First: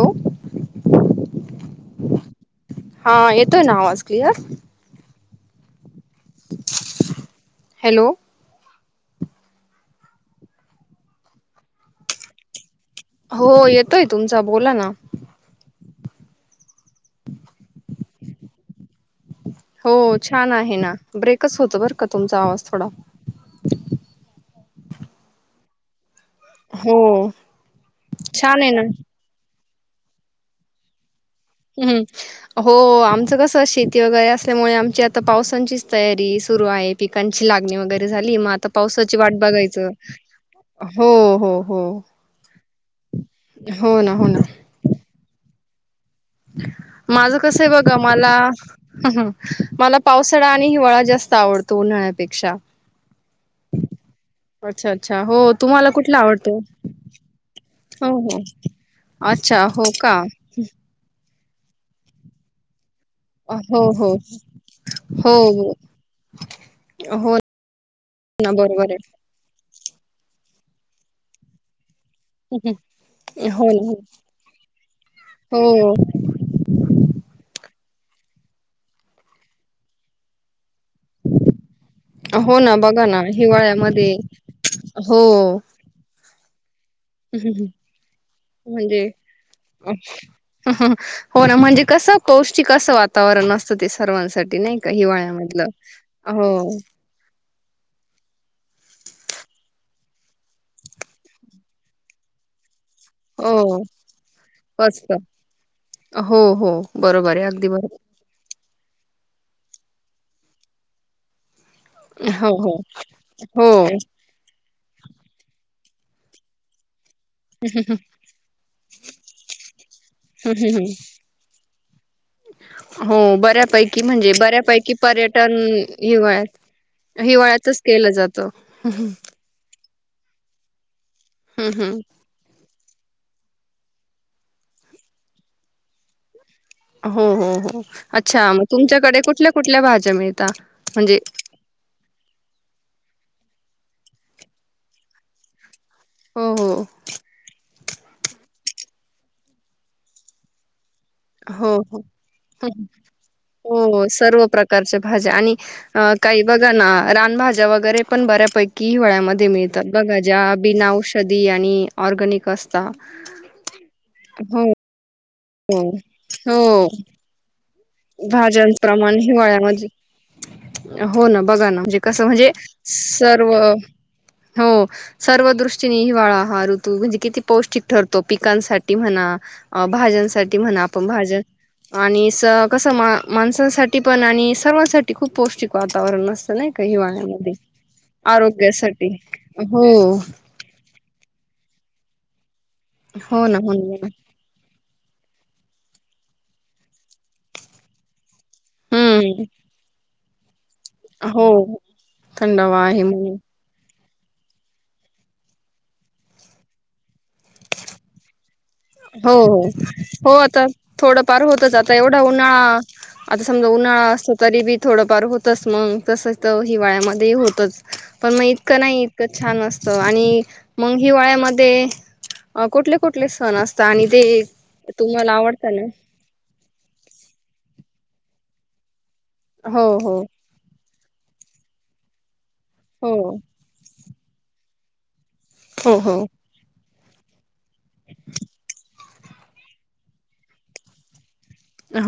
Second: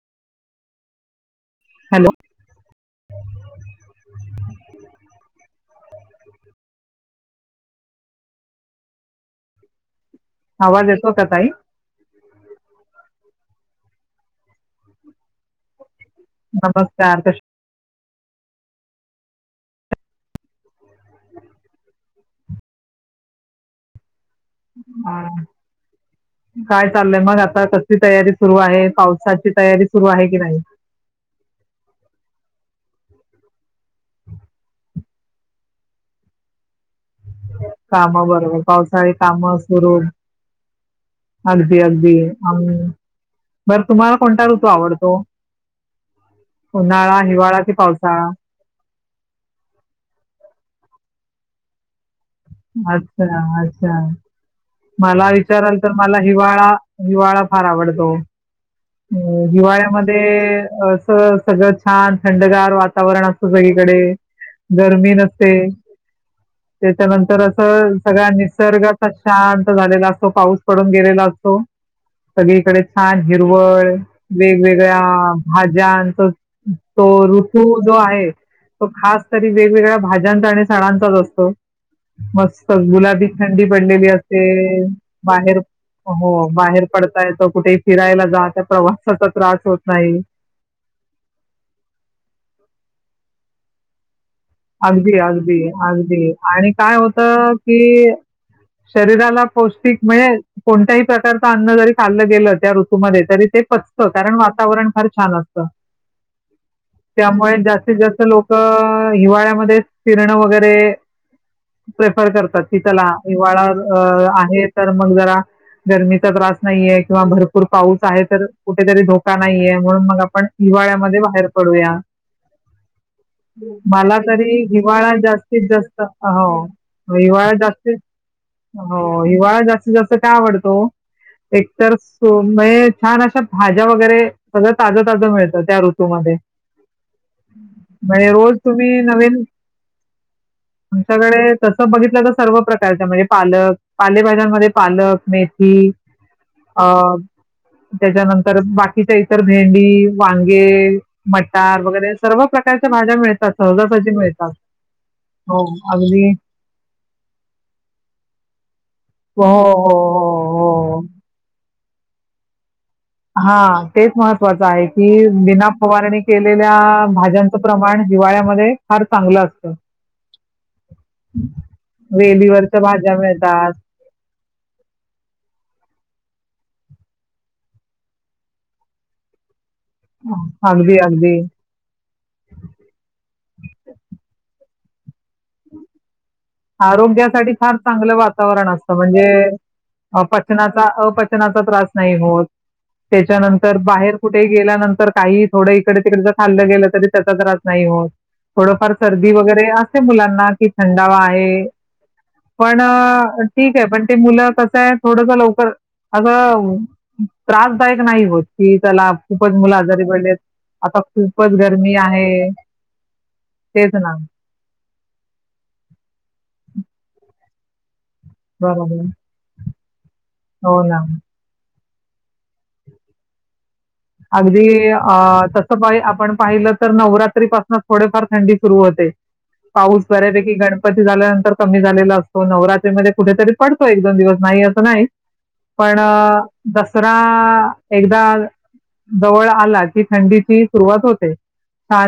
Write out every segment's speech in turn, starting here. Hello hello हा येतोय ना आवाज क्लिअर हॅलो आवाज येतो का ताई हो येतोय तुमचा बोला ना नमस्कार कृष् हो छान आहे ना ब्रेकच होत बरं का तुमचा आवाज थोडा काय हो चाललंय मग आता कसली तयारी सुरु छान ना आहे पाऊस साची तयारी सुरू आहे की नाही हम्म हो आमचं कसं शेती वगैरे असल्यामुळे आमची आता पावसाांचीच तयारी सुरू आहे पिकांची लागणी वगैरे काम झाली मग बरोबर आता पावसाळी पावसाची वाट काम बघायचं सुरू हो हो अगदी हो अगदी अं, बरं हो ना तुम्हाला हो ना कोणता ऋतू आवडतो उन्हाळा हिवाळा कि पावसाळा ह ह मला पावसाळा आणि हिवाळा जास्त आवडतो उन्हाळ्यापेक्षा अच्छा अच्छा अच्छा अच्छा मला हो विचाराल तुम्हाला तर मला कुठला आवडत हिवाळा हो हो अ अच्छा हो का हिवाळ्यामध्ये असं सगळं छान थंडगार वातावरण अस हो सगळीकडे हो गर्मीन हो नसते हो त्याच्यानंतर असं सगळ्या ना बरोबर निसर्गाचा शांत झालेला असतो पाऊस पडून गेलेला असतो आहे सगळीकडे छान हे हो ना हिरवळ वेगवेगळ्या हो भाज्या तो ऋतू जो आहे तो खास तरी वेगवेगळ्या भाज्यांचा आणि सडांचा असतो हो मस्त ना बघा ना गुलाबी थंडी पडलेली हिवाळ्यामध्ये असते हो बाहेर हो बाहेर पडता येत कुठेही फिरायला जा त्या म्हणजे प्रवासाचा त्रास होत नाही हो ना म्हणजे कसं पौष्टिक असं वातावरण असतं ते सर्वांसाठी नाही का अगदी अगदी हिवाळ्यामधलं अगदी हो आणि काय होत की शरीराला पौष्टिक मिळेल कोणत्याही प्रकारचं अन्न जरी खाल्लं गेलं त्या ऋतुमध्ये तरी ते हो पचतं कारण वातावरण फार असत छान असतं हो हो बरोबर आहे त्यामुळे अगदी जास्तीत बरोबर जास्त लोक हिवाळ्यामध्ये फिरणं वगैरे प्रेफर हो करतात हो की त्याला हिवाळा हो हम्म, आहेत तर मग जरा गरमीचा त्रास नाहीये किंवा भरपूर भरपूर पाऊस आहे तर कुठेतरी धोका नाहीये म्हणून मग आपण हम्म, हम्म. हिवाळ्यामध्ये बाहेर पडूया हो बऱ्यापैकी मला म्हणजे तरी बऱ्यापैकी हिवाळा पर्यटन जास्तीत जास्त हिवाळ्यात हिवाळ्यात हिवाळ्यातच जास्त... केलं जातं हो हिवाळा जास्तीत जास्त का आवडतो... हम्म एकतर हम्म हो... म्हे छान अशा भाज्या वगैरे सगळं... ताजं ताजं मिळतं त्या ऋतूमध्ये हो हो हो... म्हणजे अच्छा रोज मग तुम्ही तुमच्याकडे नवीन कुठल्या कुठल्या भाज्या मिळता म्हणजे म्हणजे तसं बघितलं तर सर्व प्रकारच्या... म्हणजे पालक पालेभाज्यांमध्ये पालक, मेथी हो हो अं. त्याच्यानंतर बाकीच्या इतर... भेंडी, वांगे हो मटार हो वगैरे... सर्व हं, हं. प्रकारच्या भाज्या मिळतात. हो... सहजासहजी सर्व मिळतात प्रकारचे भाज्या आणि हो अ... अगदी काही बघा ना... रानभाज्या वगैरे पण बऱ्यापैकी हि हो वळ्यामध्ये हो मिळतात... बघा ज्या आ... हो हो बिनाऔषधी आणि ऑर्गनिक अस जा. हा... तेच महत्त्वाचं आहे की, विना हो फवारणी हो केलेल्या भाज्यांचं प्रमाण हिवाळ्यामध्ये फार भाज्यांप्रमाण चांगलं असतं हिवाळ्यामध्ये हो ना... बघा ना... म्हणजे कसं, म्हणजे वेलीवरच्या भाज्या सर्व मिळतात हो सर्व दृष्टीने हिवाळा हा ऋतू... म्हणजे किती पौष्टिक ठरतो पिकांसाठी म्हणा अ... भाज्यांसाठी म्हणा... अगदी आपण अगदी भाज्या... आणि स कसं... मा... माणसांसाठी पण आणि सर्वांसाठी खूप पौष्टिक वातावरण अस आरोग्यासाठी फार चांगलं वातावरण असतं आरोग्यासाठी म्हणजे हो नाचा अपचनाचा त्रास नाही होत... हो ना त्याच्यानंतर म्हणून बाहेर कुठे गेल्यानंतर काही... थोडं इकडे तिकडेचं खाल्लं गेलं तरी त्याचा त्रास नाही होत. थोडंफार सर्दी हम्म वगैरे असते मुलांना की थंडा हो हे... पण थंडावा आहे म्हणून ठीक आहे... पण ते मुलं कसं ए... थोडसं लवकर... अगं त्रासदायक नाही होत. कि चला हो खूपच हो मुलं आजारी हो पडलेत... आता थोडंफार खूपच होतच गरमी आता एवढा आहे उन्हाळा आता समजा तेच उन्हाळा ना असतो तरी बी थोडंफार होतच मग तसंच तर हिवाळ्यामध्ये होतच. पण मग इतकं नाही... बरोबर इतकं छान असतं आणि हो मग ना हिवाळ्यामध्ये अ... कुठले कुठले? सण असतात आणि ते अगदी... अ... तुम्हाला आवडतं तसं पाहिलं... ना आपण पाहिलं तर नवरात त्रीपासून थोडेफार थंडी सुरू होते... हो पाऊस हो बऱ्यापैकी की गणपती झाल्यानंतर कमी झालेला असतो... हो नवरात्रीमध्ये कुठेतरी पडतो एक दोन दिवस... नाही असं नाही. पण हो हो दसरा एकदा जवळ आला की थंडीची सुरुवात होते.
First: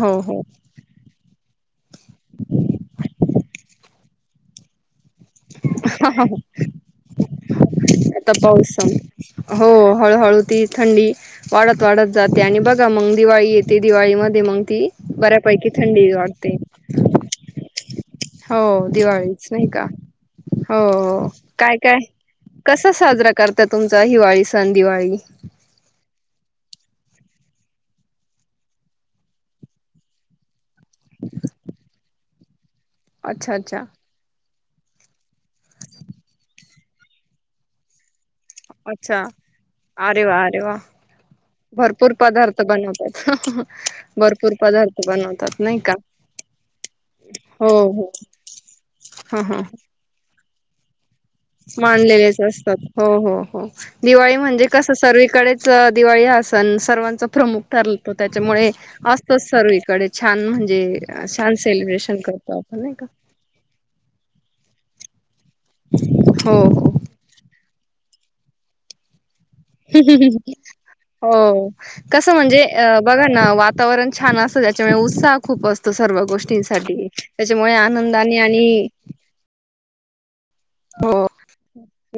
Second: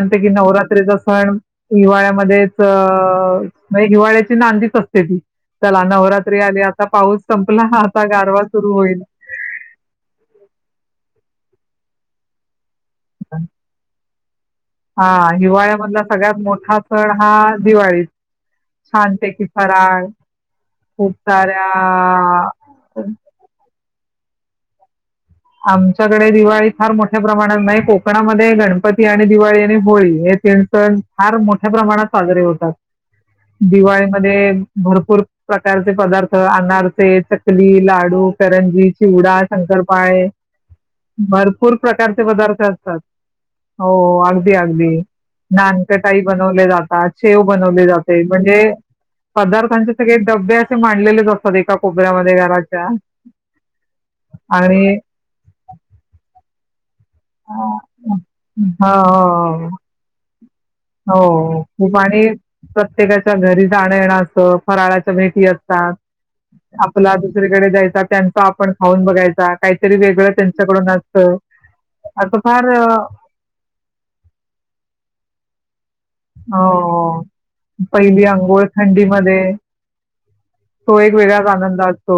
हो कि हो नवरात्रीचा सण... हिवाळ्यामध्येच... म्हणजे हिवाळ्या नांदीच असते ती... चला नवरात्री आली... आता पाऊस संपला.... आता गारवा पाऊस सुरू सण होईल. हो... हळूहळू ती थंडी वाढत वाढत जाते आणि बघ मग दिवाळी येते... दिवाळी मधी मग ती... हां, बऱ्यापैकी हिवाळ्यामधला थंडी सगळ्यात वाढते. मोठा सण हा दिवाळीच. हो छान पैकी दिवाळीच नाही का फराळ... हो खूप हो साऱ्या काय काय कसा साजरा करता तुमचा हिवाळी सण दिवाळी? आमच्याकडे दिवाळी फार मोठ्या प्रमाणात नाही... कोकणामध्ये गणपती आणि दिवाळी आणि होळी हे तीन सण फार मोठ्या प्रमाणात साजरे होतात... अच्छा अच्छा दिवाळीमध्ये भरपूर प्रकारचे पदार्थ अनारसे... चकली, लाडू करंजी, चिवडा, शंकरपाळे आरे वा. भरपूर प्रकारचे पदार्थ असतात हो अगदी भरपूर अगदी. पदार्थ बनवतात नाही का नानकटाई बनवले जातात शेव हो बनवले हो जाते म्हणजे हा हा. बे असे मांलेले जात मानलेलेच असतात हो हो हो दिवाळी म्हणजे कस आणि सर्वीकडेच दिवाळी ह सण सर्वांचा प्रमुख हो ठरलतो त्याच्यामुळे असतोच सर्व इकडे छान म्हणजे छान हो खूप सेलिब्रेशन आणि करतो आपण नाही का प्रत्येकाच्या घरी जा ये फराळाच्या भेटी असतात. हो तुला दुसरीकडे जायचा त्यांच आपण खाऊन बघायचा काहीतरी हो वेगळं त्यांच्याकडून असतं. हो कसं असं म्हणजे फार अ बघा ना वातावरण छान असत त्याच्यामुळे उत्साह खूप असतो सर्व गोष्टींसाठी हो त्याच्यामुळे आनंदाने आणि मध्ये हो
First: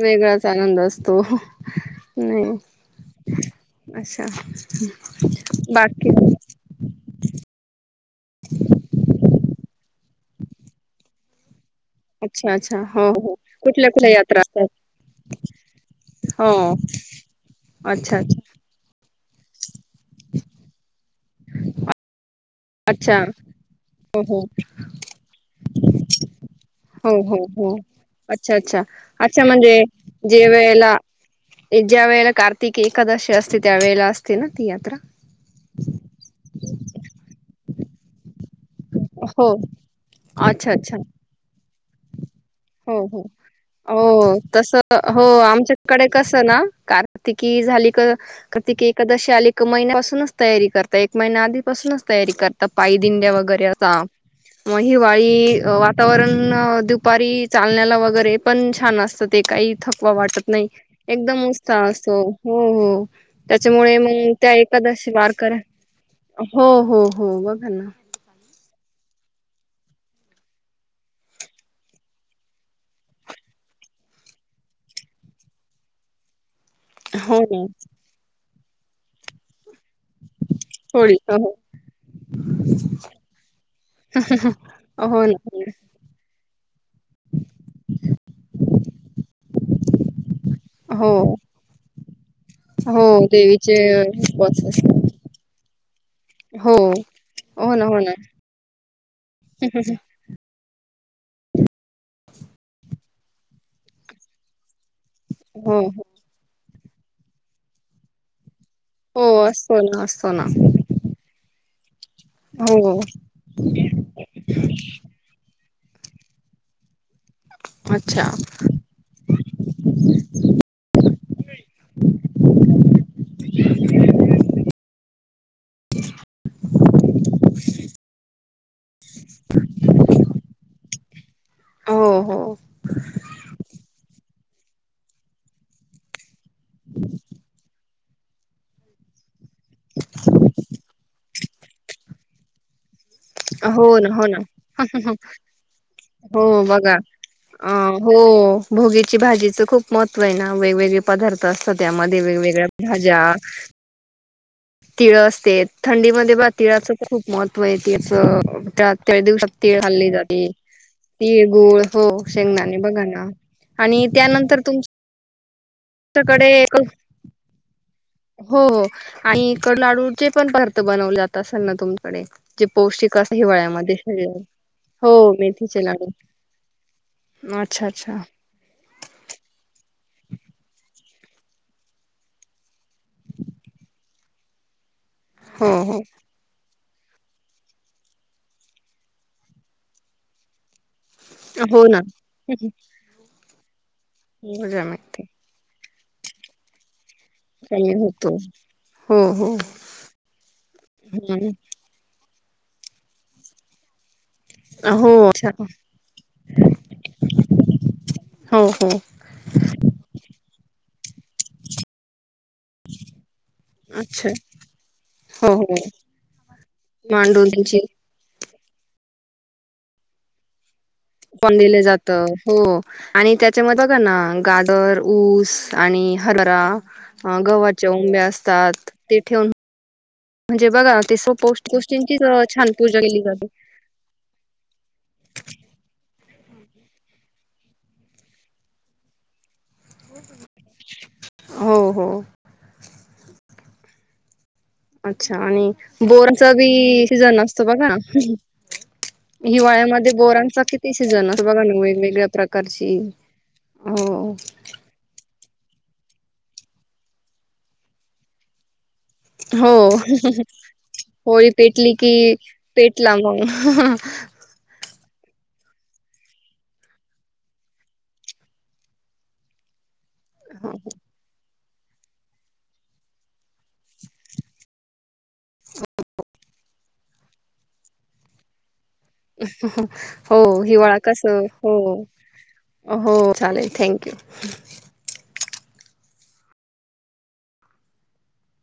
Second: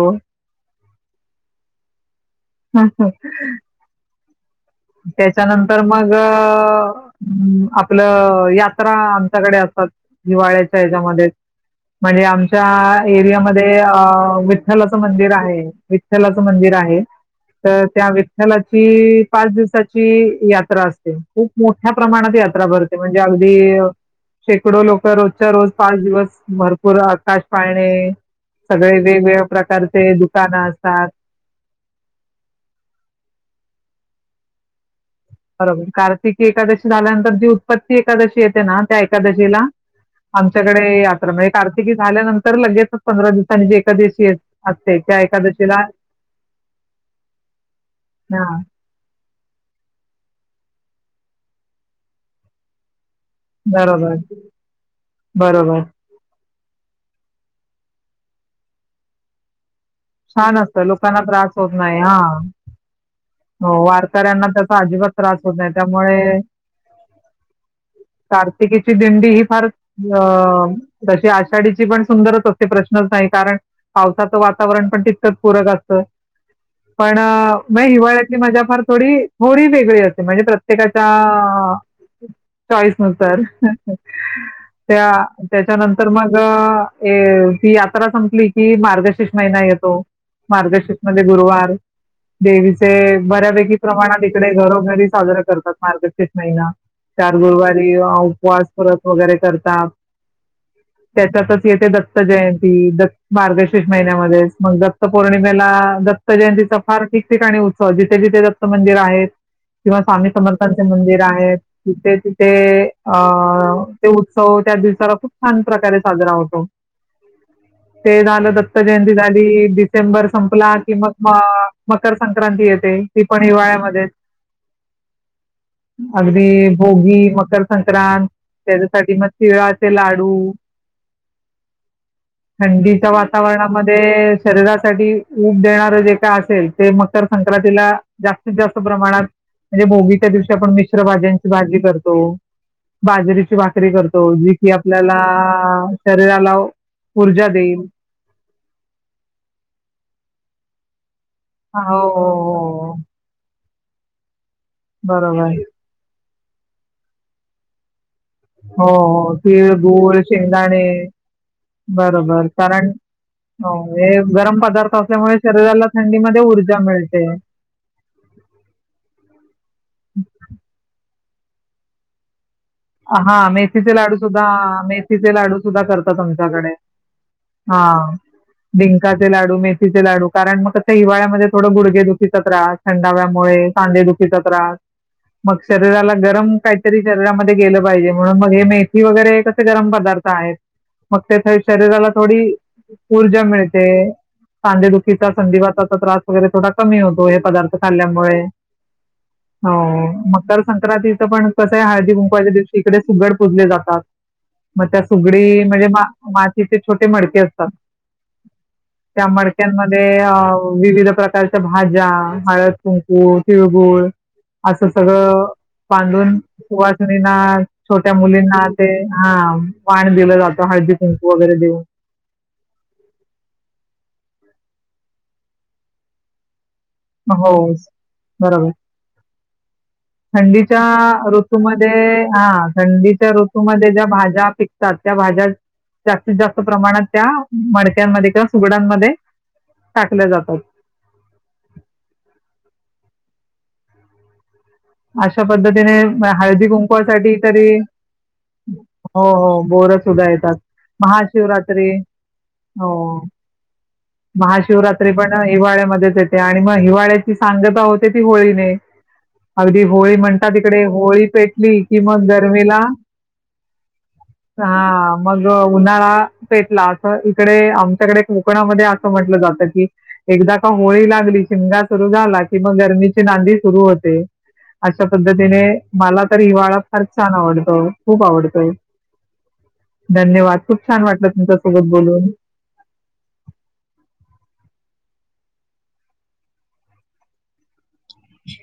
वेगळाच आनंद असतो, नाही- हा हा अच्छा त्याच्यानंतर बाकी मग- आपलं यात्रा आमच्याकडे असतात. हिवाळ्याच्या हच्यामध्ये म्हणजे अच्छा आमच्या अच्छा हो हो एरियामध्ये कुठल्या कुठल्या यात्रा असतात विठ्ठलाचं मंदिर आहे विठ्ठलाचं हो मंदिर आहे. तर त्या अच्छा अच्छा व लाची पाच दिवसाची यात्रा असते खूप मोठ्या प्रमाणात यात भर अच्छा म्हणजे अगदी. हो हो शेकडो लोक रोजच्या रोज पाच दिवस भरपूर हो आकाश हो हो पाळणे. अच्छा अच्छा सगळे वेगवेगळ्या अच्छा म्हणजे प्रकारचे जे दुकानं वेळेला असतात. ज्या वेळेला कार्तिक एकादशी असते त्यावेेळेला असते ना ती यात्रा. बरोबर कार्तिकी एकादशी झाल्यानंतर, दिवस- तर ती एकादशी येते ना त्या हो एकादशीला अच्छा आमच्याकडे अच्छा यात्रा म्हणजे कार्तिकी झाल्यानंतर- हो हो पंधरा दिवसांनी जी एकादशी हो, येत- तस असते, त्या हो एकादशीला आमच्याकडे कसं ना कार्तिकी झाली क हां. कार्तिकी एकादशी आली एक महिन्यापासूनच तयारी करत एक महिना आधीपासूनच तयारी करत पाय दिंड्या वगैरे बरे असा. बरोबर, मग हिवाळी बरोबर. वातावरण दुपारी चालण्याला वगैरे पण छान असतं. ते काही थक वा वाटत छान नाही असतं लोकांना एकदम त्रास होत उस्ताह नाही असतो. हां. हो, हो हो, त्याच्यामुळे मग वारकऱ्यांना त्या त्याचा अजिबात एखादशी त्रास होत वारकऱ्या नाही त्यामुळे हो, हो हो बघा ना. कार्तिकेची दिंडी ही फार अ तशी आषाढीची पण सुंदरच असते प्रश्नच नाही कारण पावसाचं वातावरण पण तितकच पूरक असतं. पण हो ना मग हिवाळ्यातली मजा फार थोडी, थोडी वेगळी असते. म्हणजे प्रत्येकाच्या होळी हो चॉईस नुसार त्या हो ना त्याच्यानंतर मग हे, ती यात्रा संपली की मार्ग मार्गशिष महिना येतो, मार्गशीष हो मध्ये गुरुवार, देवीचे हो बऱ्यापैकी देवीचे प्रमाणात इकडे उपवास असतात घरोघरी साजरा करतात मार्गशिष महिना हो चार हो ना गुरुवारी हो ना उपवास व्रत वगैरे करतात. त्याच्यातच येते दत्त जयंती द मार्गशीर्ष महिन्यामध्ये मग दत् दत्त पौर्णिमेला, हो हो दत्त जयंतीचा फार ठिक-ठिकाणी उत्सव, जिथे-जिथे दत्त मंदिर आहेत हो, असतो किंवा ना स्वामी असतो ना समर्थांचे मंदिर आहे. जिथे-तिथे हो अ ते उत्सव, त्या दिवसाला खूप छान प्रकारे साजरा होतो, ते अच्छा झालं द जयंती झाली, डिसेंबर संपला, कि मग मकर सं संक्रांती येते, ती पण हिवाळ्यामध्येच, अगदी भोगी, मकर संक्रांत, त्याच्यासाठी मग तिळाचे लाडू हो हो. थंडीच्या वातावरणामध्ये, शरीरासाठी ऊब देणारं जे काय असेल, ते मग मकर संक्रांतीला, जास्तीत जास्त प्रमाणात, म्हणजे भोगीच्या दि मिक्स भाज्यांची भाजी करतो. बाजरीची हो भाकरी ना करतो, हो ना जी की आपल्याला हो शरीराला बघा ऊर्जा अ देईल हो, भोगीची भाजीचं खूप महत्त्व आहे ना, वेगवेगळे पदार्थ असतात हो हो त्यामध्ये, वेगवेगळ्या हो भाज्या, तिळ बरोबर असते, थंडी मध्ये बा तिळाच तर खूप महत्वय तेचं, हो त्या त्या हो दिवसात तीळ खाल्ली गूळ जाते. शेंगदाणे तीळ, गूळ हो, बरोबर शेंगदाणे कारण बघा ना. हो, आणि हे गरम पदार्थ असल्यामुळे शरीराला थंडीमध्ये कडे हो ऊर्जा मिळते हो, आणि इकड लाडूचे पण [unintelligible] बनवले जात असेल ना तुमच्याकडे? जे पौष्टिक अस हा मेथीचे लाडू हिवाळ्यामध्ये, सुद्धा हो, मेथीचे लाडू सुद्धा मेथीचे लाडू. करतात आमच्याकडे हा अच्छा! अच्छा! डिंकाचे लाडू, मेथीचे लाडू, कारण मग कसं हिवाळ्यामध्ये थोडं गुडघे दुखीचा त्रास. थंडाव्यामुळे, सांदे दुखीचा त्रास, मग हो हो शरीराला गरम काहीतरी, शरीरामध्ये गेलं पाहिजे, म्हणून मग हे मेथी वगैरे कसे गरम पदार्थ आहेत. मग त्या हो ना शरीराला थोडी ऊर्जा मिळते, मजा मिळते सांदेडुखीचा संधी वाताचा त्रास, वगैरे थोडा कमी होतो. पदार्थ कमी होतो खाल्ल्यामुळे, हो, मकरसंक्रांतीच पण हम्म हळदी कुंकच्या दिवशी, इकडे सुगड पूजले जातात. मग त्या हो अच्छा सुगडी म्हणजे, मातीचे छोटे मडके असतात. हो हो. त्या मडक्यांमध्ये अ विविध प्रकारच्या भाज्या, हळद कुंकू, तिळगूळ अच्छा असं सगळं हो हो बांधून वा मांडून त्यांची छोट्या मुलींना, ते, हा, वाण दिलं जात हळदी कुंकू वगैरे पण दिलं देऊन. जात, हो आणि त्याच्यामध्ये बघा ना, गाजर का ऊस, आणि हरभरा ह हो, गव्हाच्या उंब्या बरोबर. असतात, ते ठेवून म्हणजे थंडीच्या बघा ते स पौष्टिक गोष्टींचीच ऋतूमध्ये, हा, छान पूजा केली थंडीच्या जाते. ऋतूमध्ये, ज्या भाज्या पिकत त्या भाज्या जास्तीत जास्त प्रमाणात त्या मडक्यांमध्ये किंवा सुगडांमध्ये टाकल्या जातात. हो हो. अच्छा अशा आणि पद्धतीने, बोराचा हळदी बी कुंकुवासाठी सीझन असतो तरी बघा हो हो, बोरस हिवाळ्यामध्ये सुद्धा येतात, बोरांचा किती सीझन असतो बघा ना महाशिवरात्री, वेगवेगळ्या हो. प्रकारची हो महाशिवरात्री पण हिवाळ्यामध्येच येते, आणि मग हिवाळ्याची सांगता होते ती होळीने हो अगदी होळी म्हणतात तिकडे होळी पेटली कि मग की गर्मीला पेटला मग हा मग उन्हाळा पेटला अस इकडे आमच्याकडे कोकणामध्ये अस अस म्हटलं जातं की एकदा का होळी लागली शिमगा सुरू झाला कि म गरमीची नांदी सुरू होते अशा पद्धतीने मला तर हिवाळा फार छान आवडतो खूप आवडतोय हो हिवाळा कस वाटलं हो तुमच्यासोबत बोलून हो चालेल थँक्यू ह्